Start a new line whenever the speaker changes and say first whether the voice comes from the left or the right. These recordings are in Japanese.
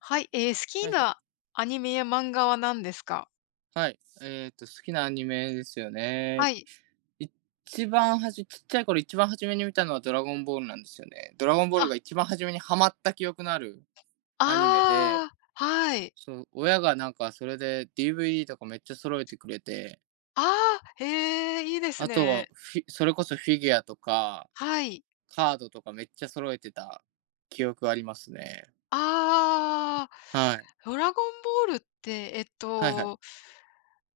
left: はい、好
right: は
left: き
right: いはい。
left: なアニメや漫画は何ですか？
right: はい。好きなアニメですよ
left: は
right: ね。
left: い。
right: 一番はじ、ちっちゃい頃一番初めに見たのはドラゴンボールなんですよね。ドラゴンボー
left: あ、
right: ルが一番初めにハマった記憶のあるアニメで、
left: ああ、はい。
right: そう親がなんかそれで DVD とかめっちゃ揃えてくれて、
left: ああ、へえ、いいです
right: あとは
left: ね。
right: フィそれこそフィギュアとか
left: はい。
right: カードとかめっちゃ揃えてた記憶ありますね。
left: ああ、
right: はい。
left: ドラゴンボールって、
right: はいはい。
left: と、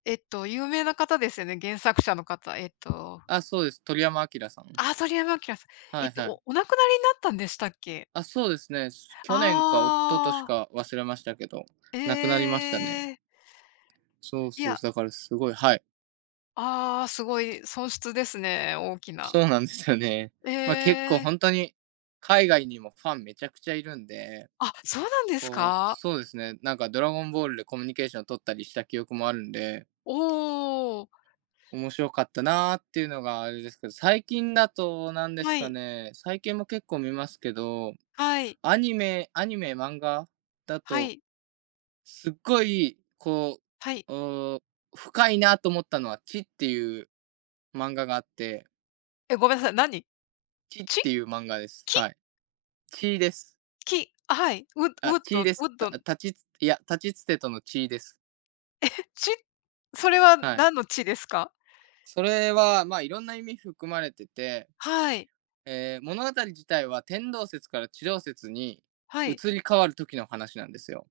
left: えっと、有名な方ですよね、原作者の方。
right: あ、そうです。鳥山明さん。
left: ああ、鳥山明さん。
right: はいはい。
left: おお亡くなりになったんでしたっけ？
right: あ、そうですね。去年か一昨年
left: ああ、
right: か忘れましたけど、亡くなり
left: え
right: ましたね。
left: え。
right: そう
left: い
right: そう、
left: や、
right: だからすごい、はい。
left: ああ、すごい損失ですね、大きな。
right: そうなんですよね。
left: え
right: ま、結構ほ
left: え。
right: んとに、海外にもファンめちゃくちゃいるんで、
left: あ、そうなんです
right: こう、
left: か？
right: そうですね、なんかドラゴンボールでコミュニケーション取ったりした記憶もあるんで、
left: おお。
right: 面白かったなっていうのがあれですけど、最近だと何です
left: は
right: か
left: い、
right: ね、最近も結構見ますけど、
left: はい、
right: アニメアニメ、漫画だ
left: は
right: と
left: い、
right: すっごい、こ
left: はい。
right: う、ー深いなと思ったのは、チっていう漫画があって、
left: え、ごめんなさい、何？
right: チっ
left: ち？
right: ていう漫画です。
left: き？
right: はい。血です。
left: き、あ、はい。うウッ
right: あ、
left: ドウ
right: 血
left: ッ
right: です。
left: ドえ、
right: たたちついや、たちつてとのチーです。
left: ち？それは
right: はい。
left: 何のちですか？
right: それは、まあ、いろんな意味含まれてて、
left: はい、
right: 物語自体は天動説から地動説に
left: はい。
right: 移り変わる時の話なんですよ。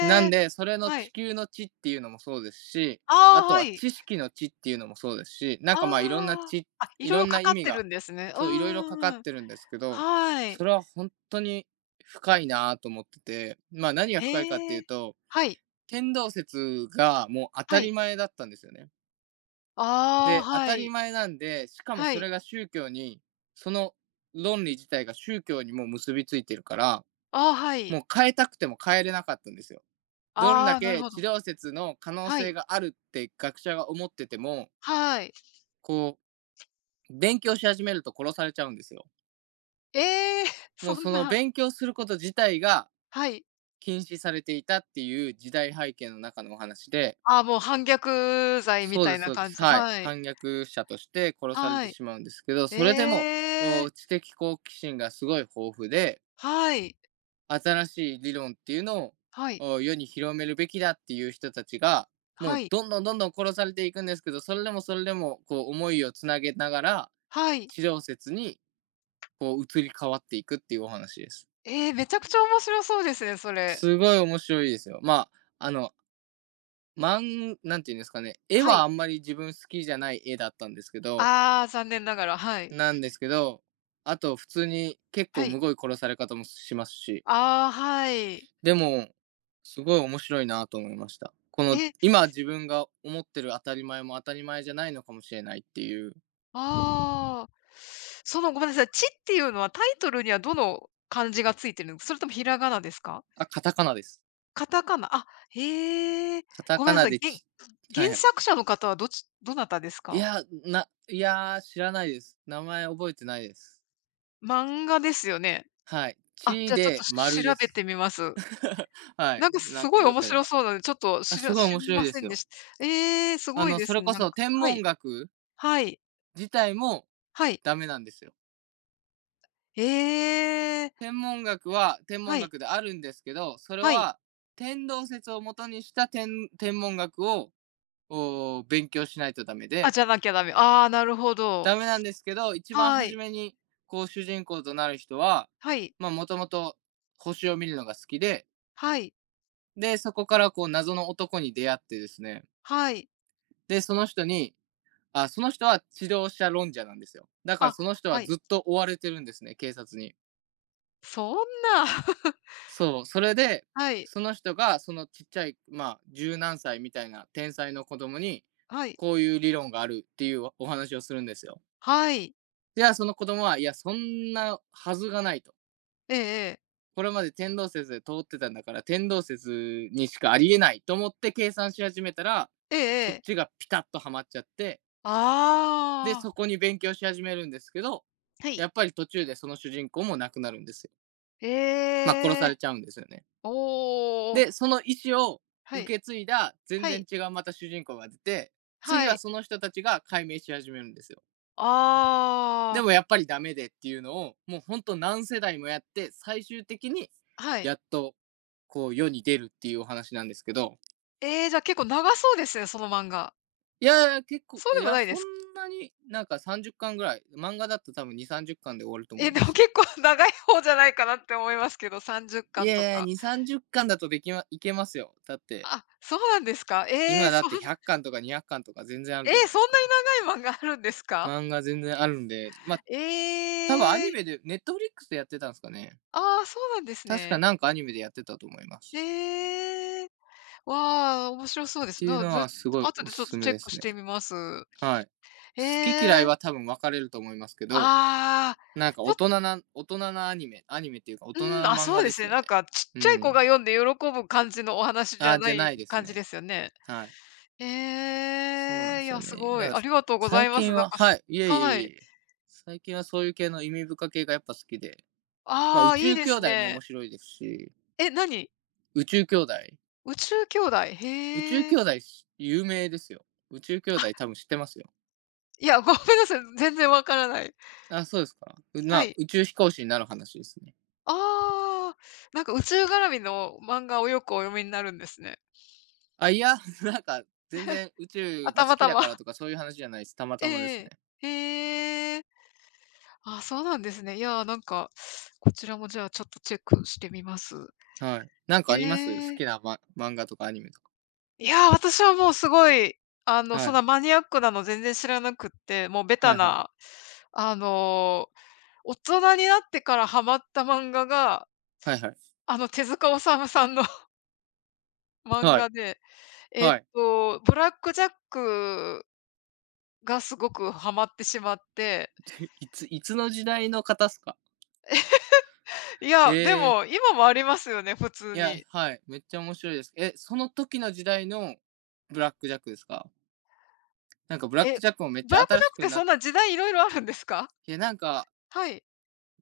right: な
left: え。
right: んで、それの
left: は
right: 地
left: い。
right: 球の地っていうのもそうですし、
left: あ
right: あ
left: あ、
right: と
left: は
right: は
left: い。
right: 知識の知っていうのもそうですし、なん
left: あ
right: かまあいろんな
left: あ。
right: 知、
left: あ、い
right: い
left: ろい
right: ろ
left: ろ
right: ん
left: か
right: な意
left: かっ
right: 味
left: て
right: が、
left: るんですね。うう
right: そういろいろか
left: ん
right: か
left: う
right: っ
left: ん。
right: てるんですけど、
left: はい。
right: それは本当に深いなぁと思ってて、まあ何が深いかって
left: へ
right: いう
left: え。
right: と、
left: はい、
right: 天動説がもう当た
left: は
right: り
left: い。
right: 前だったんですよね。
left: ああ、
right: で、当
left: は
right: たり
left: い、
right: 前なんで、しかも
left: は
right: そ
left: い。
right: れが宗教に、その論理自体が宗教にもう結びついてるから、
left: ああ、はい。
right: もう変えたくても変えれなかったんですよ。どん
left: あ
right: だ
left: あ、なる
right: け
left: ほ
right: 治
left: ど。
right: 療説の可能
left: は
right: 性
left: い、
right: があるって学者が思ってても
left: はい。
right: こう勉強し始めると殺されちゃうんですよ。
left: ええ！
right: もう
left: そ
right: そ
left: ん
right: の
left: な。
right: 勉強すること自体が
left: はい。
right: 禁止されていたっていう時代背景の中のお話で、
left: ああ、もう反逆罪み
right: そう
left: た
right: で
left: い
right: す
left: な
right: そうで
left: 感
right: す、
left: じ
right: はい、
left: はい。
right: 反逆者として殺され
left: は
right: て
left: い。
right: しまうんですけど、それでも
left: ええ。
right: 知的好奇心がすごい豊富で
left: はい。
right: 新しい理論っていうのを
left: はい。
right: 世に広めるべきだっていう人たちが、も
left: は
right: う
left: い。
right: どんどんどんどん殺されていくんですけど、それでもそれでもこう思いをつなげながら、
left: はい。
right: 地動説にこう移り変わっていくっていうお話です。
left: ええ、めちゃくちゃ面白そうですね、それ。
right: すごい面白いですよ。まあ、あの、なんていうんですかね、絵
left: は
right: は
left: い。
right: あんまり自分好きじゃない絵だったんですけど
left: ああ、残念ながら、はい。
right: なんですけど、あと普通に結
left: は
right: 構
left: い。
right: むごい殺され方もしますし。
left: ああ、はい。
right: でも、すごい面白いなと思いました。この、
left: え、
right: 今自分が思ってる当たり前も当たり前じゃないのかもしれないっていう。
left: ああ。その、ごめんなさい、「ち」っていうのはタイトルにはどの漢字がついてるんそれともひらがなですか？
right: あ、カタカナです。
left: カタカナ、あ、へえ。
right: カタ
left: ごめ
right: カ
left: んなさ
right: ナ
left: い、
right: で
left: 原
right: ち。は
left: 原
right: いはい。
left: 作者の方はどちどなたですか？
right: いや、知らないです。名前覚えてないです。
left: 漫画ですよね。
right: はい。
left: あ、
right: ち
left: じゃあちょっと
right: で丸で
left: 調べ
right: す。
left: てみます。
right: はい。
left: なんか
right: な
left: す
right: んか
left: ごい
right: 良
left: 面
right: けれ
left: 白
right: ば。
left: そうなので、ちょっと
right: あ、
left: し
right: す
left: ら
right: ごい
left: 知
right: 面
left: り
right: 白い
left: ま
right: で
left: せ
right: す
left: んで
right: よ。
left: したええ、す
right: あ
left: ごい
right: の、
left: で
right: そ
left: す
right: れ
left: ね、
right: こ
left: なん
right: そ
left: か。
right: 天
left: は
right: 文
left: い、
right: 学
left: はい、
right: 自体も
left: はい。
right: ダメなんですよ。
left: ええ、
right: 天文学は天文
left: はい、
right: 学であるんですけど、それ
left: はい。
right: は天動説を元にした天文学を勉強しないとダメ
left: あ、
right: で、
left: じゃなきゃダメ。ああ、なるほど。
right: ダメなんですけど、一番
left: は
right: 初
left: い、
right: めにこう主人公となる人は、
left: はい、
right: まあもともと星を見るのが好きで、
left: はい、
right: で、そこからこう謎の男に出会ってですね、
left: はい。
right: で、その人に、あ、その人は治療者論者なんですよ。だから
left: あ、
right: その人
left: は
right: は
left: い。
right: ずっと追われてるんですね、警察に。
left: そんな。
right: そう、それで、
left: はい、
right: その人がそのちっちゃい、まあ、十何歳みたいな天才の子供に、
left: はい、
right: こういう理論があるっていうお話をするんですよ。
left: はい。
right: じゃあその子供は、いや、そんなはずがないと。
left: ええええ、
right: これまで天動説で通ってたんだから、天動説にしかありえないと思って計算し始めたら、
left: ええ
right: そっ
left: ええ。
right: ちがピタッとはまっちゃって、で、
left: ああ。
right: そこに勉強し始めるんですけど、
left: はい。
right: やっぱり途中でその主人公も亡くなるんですよ。
left: え
right: まあ、殺さ
left: え。
right: れちゃうんですよね。
left: おお。
right: で、その意思を
left: はい。
right: 受け継いだ全
left: は
right: 然
left: い。
right: 違うまた主人公が出て、
left: は
right: 次は
left: い。
right: その人たちが解明し始めるんですよ。で
left: ああ、
right: もやっぱりダメでっていうのを、もうほんと何世代もやって、最終的に
left: はい。
right: やっとこう世に出るっていうお話なんですけど、
left: ええ、じゃあ結構長そうですね、その漫画。
right: いやいや、結構、
left: そう
right: い
left: でも
right: や、
left: ないで
right: そん
left: す？
right: なになんか30巻ぐらい、漫画だと多分2、30巻で終わると思
left: え、
right: い
left: で
right: ま
left: も
right: す。
left: 結構 長い方じゃないかなって思いますけど、30
right: い
left: 巻
right: やい
left: と
right: や、
left: か。
right: 2、30巻だとできま、いけますよ。だって、
left: あ、そうなんですか。
right: 今だって100巻とか200巻とか全然ある
left: え
right: じゃ
left: え、
right: ない
left: そ
right: で
left: ん
right: すか。
left: なに長い漫画あるんですか？
right: 漫画全然あるんで、まあ多分アニ
left: ええ。
right: メで、ネットフリックスでやってたんですかね。
left: ああ、そうなんです
right: 確か
left: ね。
right: なんかアニメでやってたと思います。
left: ええ。わあ、面白そうで
right: っ
left: す。
right: ていう
left: な
right: の
left: ず
right: はすごい
left: 後
right: お
left: でちょっ
right: す
left: と
right: すめ
left: チェッ
right: で
left: ク
right: す
left: し
right: ね。
left: てみます。
right: はい。
left: へ
right: 好き嫌い
left: え。
right: は多分分かれると思いますけど、
left: ああ、
right: なんか
left: ちょ
right: 大人なアニメっていうか大人
left: うん、
right: な
left: あ、
right: 漫
left: そ
right: 画
left: うで
right: で
left: す
right: す
left: ね。
right: よね。
left: なんかちっ
right: う
left: ちゃい子が
right: ん。
left: 読んで喜ぶ感じのお話じゃ
right: あ、
left: な
right: じゃな
left: い
right: いです
left: 感じ
right: ね。
left: ですよね。
right: はい。
left: え
right: そうなんで
left: え、い
right: すよ
left: や、す
right: ね。
left: ご
right: だか
left: い。
right: ら、
left: ありがとうござ
right: 最
left: います。
right: 近ははい、いえいえ
left: は
right: いえい
left: い。
right: え。最近はそういう系の意味深系がやっぱ好きで、ま、
left: あ
right: 宇
left: あ、いい
right: 宙
left: で
right: 兄
left: す
right: 弟も面
left: ね。
right: 白いですし、
left: え、何？
right: 宇宙兄弟
left: 宇宙兄弟、
right: 宇宙
left: へえ。
right: 兄弟有名ですよ。宇宙兄弟多分知ってますよ。
left: いや、ごめんなさい、全然わからない。
right: あ、そうですか。
left: はい。
right: 宇宙飛行士になる話ですね。
left: ああ、なんか宇宙絡みの漫画をよくお読みになるんですね。
right: あ、いや、なんか全然宇
left: あ、
right: 宙が
left: た
right: 好
left: ま
right: き
left: た
right: だ
left: ま。
right: から とかそういう話じゃないです。たま
left: え
right: たまです
left: え
right: ね。
left: え。へえ。あ、そうなんですね。いやー、なんか、こちらもじゃあちょっとチェックしてみます。
right: はい。なん
left: え
right: かあります好
left: え。
right: きな、ま、漫画とかアニメとか。
left: いやー、私はもうすごい、
right: は
left: そん
right: い。
left: なマニアックなの全然知らなくって、もうベタ
right: はいはい。
left: な、あの、大人になってからハマった漫画が、
right: はいはい。
left: 手塚治虫さんの 漫
right: は
left: 画
right: い。
left: で、
right: はい。
left: ブラックジャックがすごくハマってしまって、
right: いつの時代の方っすか。
left: い
right: え
left: や、で
right: ー、
left: も今もありますよね、普通
right: いや、
left: に。
right: はい。めっちゃ面白いです。え、その時の時代のブラックジャックですか。なんかブラッ
left: え、
right: クジャックもめっち
left: ブラ
right: ゃ
left: ックジ
right: 新
left: ャッ
right: し
left: クっ
right: く
left: て
right: な
left: そ
right: っ
left: ん
right: て、
left: な時代いろいろあるんですか？
right: いやなんか
left: はい、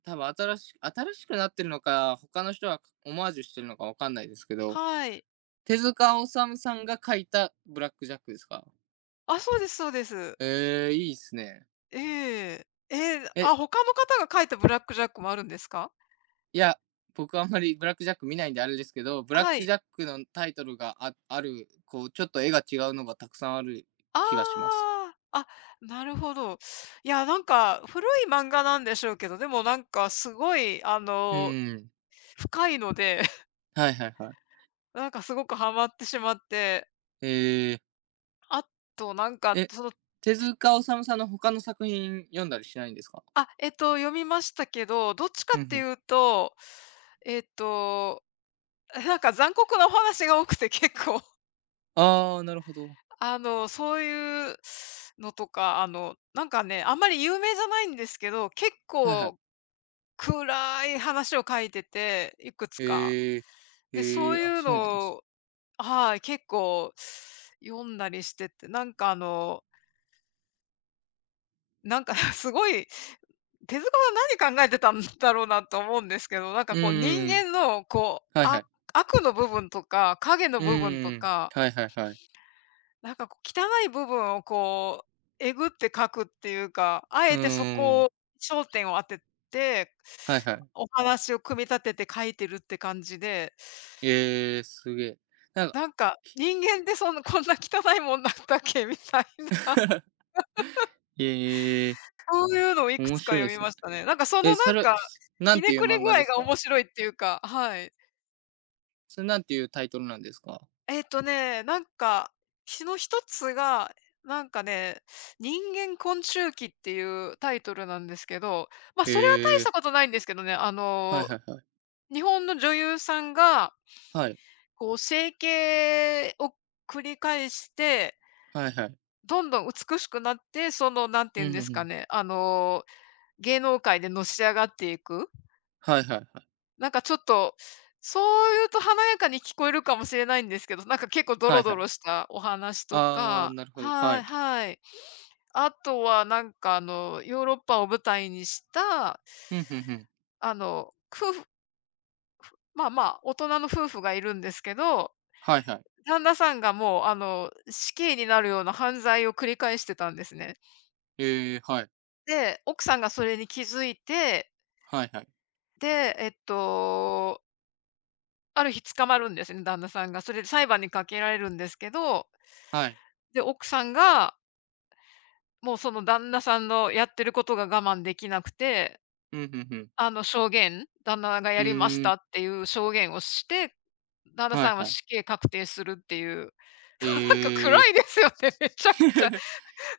right: 多分新しくなってるのか、他の人がオマージュしてるのかわかんないですけど、
left: はい。
right: 手塚治虫さんが書いたブラックジャックですか。
left: あ、そうですそうです。
right: いいっすね。
left: ええ。ええ、
right: え、
left: あ、他の方が書いたブラックジャックもあるんですか？
right: いや、僕あんまりブラックジャック見ないんであれですけど、ブラッ
left: は
right: ク
left: い。
right: ジャックのタイトルがある、こう、ちょっと絵が違うのがたくさんある気がします。
left: ああ、あ、なるほど。いや、なんか古い漫画なんでしょうけど、でもなんかすごいあ
right: う
left: の、
right: ーん。
left: 深いので、
right: はいはいはい。
left: なんかすごくハマってしまって、
right: えー、
left: あとなんか
right: え、
left: その
right: 手塚治虫さんの他の作品読んだりしないんですか。
left: あ、読みましたけど、どっちか
right: うんう
left: って
right: ん。
left: いうと、えっと、なんか残酷なお話が多くて結構
right: あー、なるほど。
left: あの、そういうのとか、あの、なんかね、あんまり有名じゃないんですけど、結
right: はいは
left: 構
right: い。
left: 暗い話を書いてて、いくつか。
right: へえ。
left: で、
right: へ
left: そう
right: え、
left: い
right: あ、
left: う
right: そうなんで
left: の
right: す。
left: を、はい、結構読んだりしてて、なんかあの、なんか すごい、手塚さん何考えてたんだろうなと思うんですけど、なんか
right: うん
left: こう人
right: ん
left: 間のこう、
right: はいは
left: あ
right: い。
left: 悪の部分とか影の
right: う
left: 部分と
right: んん
left: か
right: はいはいはい。
left: なんかこう、汚い部分をこう、えぐって書くっていうか、あ
right: うん
left: えてそ
right: ん
left: こ
right: ん。
left: を焦点を当てて、
right: はいはい。
left: お話を組み立てて書いてるって感じで、
right: ええ、すげえ。なんか、
left: なんか、人間ってそんなこんな汚いもんなんだっけみたいな、
right: ええ、
left: そういうのをいく
right: 面
left: つか
right: 白いで
left: 読み
right: すね。
left: ましたね。なんかそ
right: え、
left: のな
right: そ
left: ん
right: れ、
left: か、
right: す、な
left: ひ
right: んて
left: ね
right: いう
left: くれ具
right: 漫画で
left: 合
right: す
left: が
right: か？
left: 面白いっていうか、はい。
right: それなんていうタイトルなんですか？
left: なんか、ひの一つが、なんかね、人間昆虫記っていうタイトルなんですけど、まあ、それは大
right: へ
left: し
right: え、
left: たことないんですけどね、
right: はいはいはい。
left: 日本の女優さんが、
right: はい。
left: こう整形を繰り返して、
right: はいはい。
left: どんどん美しくなって、その、なんて
right: う
left: 言うん
right: ん、
left: で
right: ふん
left: す
right: ふ
left: か
right: ん。
left: ね、芸能界でのし上がっていく。
right: はいはいはい。
left: なんかちょっと、そう言うと華やかに聞こえるかもしれないんですけど、なんか結構ド
right: は
left: ロ
right: い
left: ド
right: はい。
left: ロしたお話と
right: ああ、
left: か
right: なるほど、は
left: はい
right: い。
left: はい。あとはなんかあの、ヨーロッパを舞台にした、
right: うん、ふんふん。
left: 夫婦まあまあ、大人の夫婦がいるんですけど、
right: はいはい。
left: 旦那さんがもうあの、死刑になるような犯罪を繰り返してたんですね。
right: ええ、はい。
left: で、奥さんがそれに気づいて、
right: はいはい。
left: で、ある日捕まるんですね、旦那さんが。それで裁判にかけられるんですけど
right: はい。
left: で、奥さんが、もうその旦那さんのやってることが我慢できなくて、
right: うん、ふんふん。
left: あの証言、旦那が
right: う
left: やりまし
right: ーん、
left: たっていう証言をして、旦那
right: は
left: さ
right: い
left: んは
right: はい。
left: 死刑確定するっていう。なんか暗
right: ええ。
left: いですよね、めちゃくちゃ。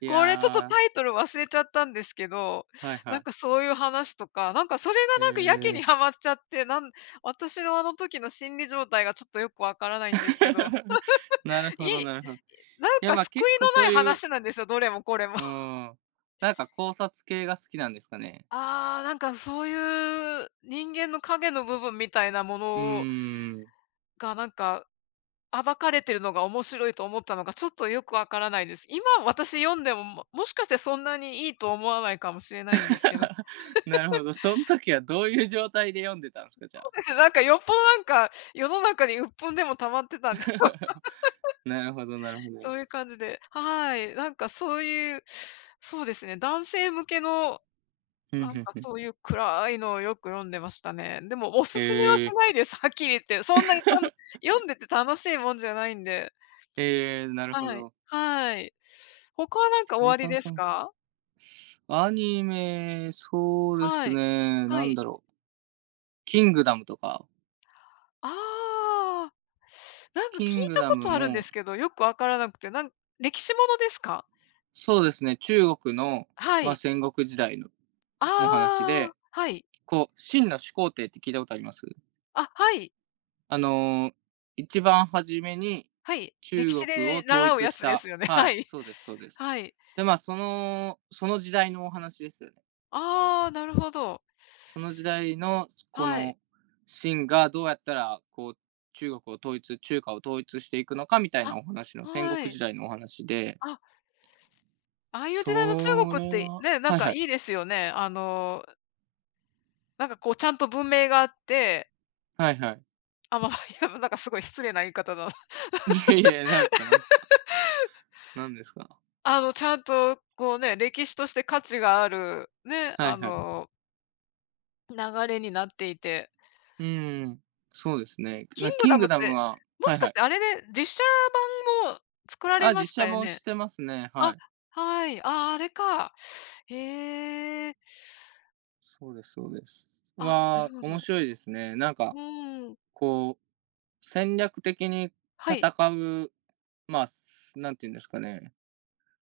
right: い
left: これちょっと
right: やー、
left: タイトル忘れちゃったんですけど、
right: はい
left: なん
right: は
left: かそういう話とか、なんかそれ
right: い。
left: が
right: へ
left: なんかやけ
right: え
left: にハマっちゃって、なん私のあの時の心理状態がちょっとよくわからな
right: ー。
left: いんですけど、
right: なる
left: い
right: ほど、
left: い
right: なるほど。い
left: なん
right: や、
left: か
right: ま、あ
left: 救い
right: 結構
left: の
right: そ
left: ない
right: ういう、
left: 話なんですよ、どれもこれも。
right: うん、なんか考察系が好きなんですかね？
left: ああ、なんかそういう人間の影の部分みたいなも
right: う
left: の
right: ーん。
left: が、なんか暴かれてるのが面白いと思ったのが、ちょっとよくわからないです。今私読んでも、ももしかしてそんなにいいと思わないかもしれないんですけど、
right: なるほど、その時はどういう状態で読んでたんです
left: そう
right: か？じゃあ。
left: ですね、なんかよっぽどなんか、世の中に鬱憤でも溜まってたんで、
right: なるほど、なるほ
left: そ
right: ど。
left: ういう感じで、はい、なんかそういう、そうですね、男性向けの
right: ふん
left: な
right: ふ
left: ん
right: ん
left: か
right: ふん。
left: そういう暗いのをよく読んでましたね。でもお
right: へ
left: すすめは
right: え
left: しな
right: ー。
left: いです、はっきり言って。そんなにたの読んでて楽しいもんじゃないんで。
right: ええ、なるほ
left: はい。
right: ど。
left: はい。他はなん
right: 手
left: かおあり
right: 塚
left: で
right: さ
left: す
right: ん、
left: か？
right: アニメ、そうで
left: は
right: す
left: い。
right: ね、
left: は
right: なん
left: い。
right: だろう、キングダムとか、
left: ああ。なんか聞い
right: キング
left: た
right: ダ
left: こ
right: ム
left: とあるんで
right: も
left: すけど、よくわからなくて、なん歴史ものですか？
right: そうですね、中国の、
left: は
right: まあ、
left: い。
right: 戦国時代の
left: あ
right: お話
left: あ、
right: で、
left: はい。
right: こう、秦の始皇帝って聞いたことあります
left: あ、はい。
right: あのー一番初めに
left: はい。歴
right: 中
left: 史
right: 国
left: で
right: を統
left: 習う
right: 一
left: や
right: し
left: つで
right: た、
left: すよね。
right: は
left: は
right: い、
left: い。
right: そうです、そうです。
left: はい。
right: で、まあ、その、その時代のお話ですよね。
left: ああ、なるほど。
right: その時代の、こ
left: はい。
right: の、秦がどうやったら、こう、中国を統一、中華を統一していくのかみたい
left: あ、
right: なお話の戦
left: は
right: 国
left: い。
right: 時代のお話で、
left: あ、ああいう時代の中
right: そ
left: 国っ
right: れ
left: て、
right: は、
left: ね、なん
right: はい
left: か
right: は
left: い
right: い、
left: いですよね。なんかこうちゃんと文明があって、
right: はいはい。
left: あ、まあ、いや、なんかすごい失礼な言い方だな。
right: いやいや、なんすか、なんすか。何ですか
left: ちゃんとこうね、歴史として価値がある、ね、
right: はいはい。
left: 流れになっていて。
right: うん。そうですね。
left: キ
right: な
left: ング
right: キ
left: ダ
right: ン
left: ム
right: グ
left: っ
right: ダム
left: て、
right: は、
left: も
right: は
left: し
right: い
left: か
right: は
left: し
right: い。
left: てあれで実写版も作られ
right: あ、
left: まし
right: 実
left: た
right: 写
left: よ
right: も
left: ね？
right: してますね。は
left: あ、
right: い。
left: はい。ああ、れか。へえ。
right: そうです、そうです。
left: あ、な
right: は、
left: るほ
right: 面
left: ど。
right: 白いですね。なんか、
left: うん。
right: こう、戦略的に
left: はい。
right: 戦う、まあ、すなんて言うんですかね、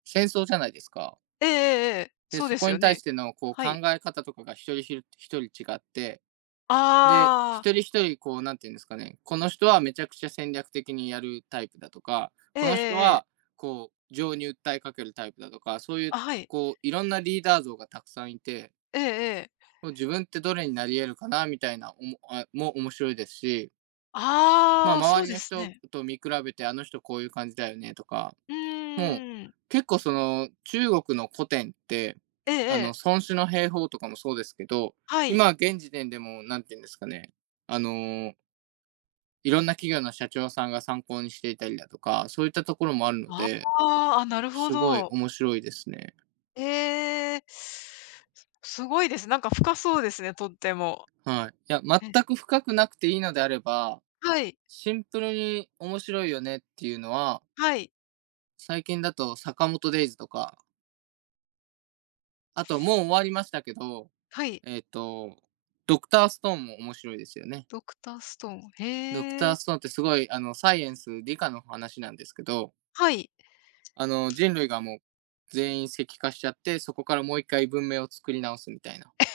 right: 戦争じゃないですか。
left: ええええええ。
right: で、
left: そうで
right: そ
left: す
right: こ
left: よ
right: に対
left: ね。
right: してのこう
left: は
right: 考
left: い。
right: え方とかが一人一人違ってで、
left: あ
right: 一
left: あ、
right: 人一人、こう、なんていうんですかね、この人はめちゃくちゃ戦略的にやるタイプだとか、
left: ええ
right: こ
left: え
right: の人
left: えええ。
right: は、こう、情に訴えかけるタイプだとか、そういう、
left: あ、はい。
right: こう、いろんなリーダー像がたくさんいて、
left: ええええ。
right: もう自分ってどれになり得るかな、みたいなおも、あも面白いですし、まあ、
left: ああ、そう
right: 周り
left: で
right: の
left: す
right: 人
left: ね。
right: と見比べて、あの人こういう感じだよね、とか、
left: う
right: もう、
left: ーん。
right: 結構その、中国の古典って、
left: ええ
right: あの、
left: ええ。
right: 孫子の兵法とかもそうですけど、
left: はい。
right: 今現時点でも、なんていうんですかね、あのーいろんな企業の社長さんが参考にしていたりだとか、そういったところもあるの
left: あ
right: で、
left: あ、あ、なるほ
right: すごい
left: ど。
right: 面白いですね。
left: ええ。すごいです。なんか深そうですね、とっても。
right: はい。いや、
left: え、
right: 全く深くなくていいのであれば、
left: はい、
right: シンプルに面白いよねっていうのは、
left: はい、
right: 最近だと坂本デイズとか、あともう終わりましたけど、
left: はい。
right: えっ、と、ドクターストーンも面白いですよね。
left: ドクターストーン、
right: ドク
left: へ
right: ター
left: え。
right: ストーンってすごい、あの、サイエンス、理科の話なんですけど、
left: はい。
right: あの、人類がもう全員石化しちゃって、そこからもう一回文明を作り直すみたいな。
left: え、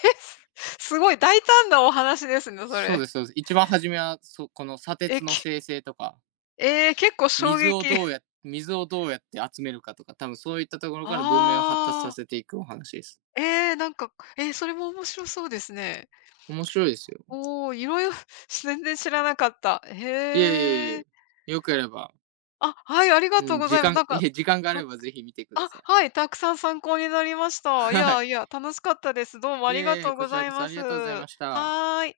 left: す ごい大胆なお話ですね、そ
right: そう
left: れ。
right: です、そうです。一番初めは、そこの砂
left: え、
right: 鉄の
left: け
right: 生成とか、
left: ええ、結構衝
right: 水を
left: 撃。
right: どうや水をどうやって集めるかとか、多分そういったところから文明を発達
left: あ
right: さ
left: あ、
right: せていくお話です。
left: ええ、なんか、ええ、それも面白そうですね。
right: 面白いですよ。
left: おお、いろいろ 全然知らなかった。
right: いえいえ
left: へ
right: い
left: え。
right: え、よくやれば、
left: あ、はい、ありが
right: う
left: とう
right: ん、
left: ござ
right: 時
left: います。
right: 間、
left: なんか、
right: いえ、時間があ
left: た
right: ればぜひ見てくだ
left: あ、
right: さい。
left: はい、たくさん参考になりまし た。い
right: は
left: や
right: い。
left: いや、楽しかったです。どうもあ
right: い
left: りが
right: えい
left: と
right: え、
left: う
right: こ
left: ご
right: ち
left: ざ
right: ら
left: い
right: こそ
left: ま
right: あり
left: す。
right: がとうござい
left: は
right: ました。
left: ーい。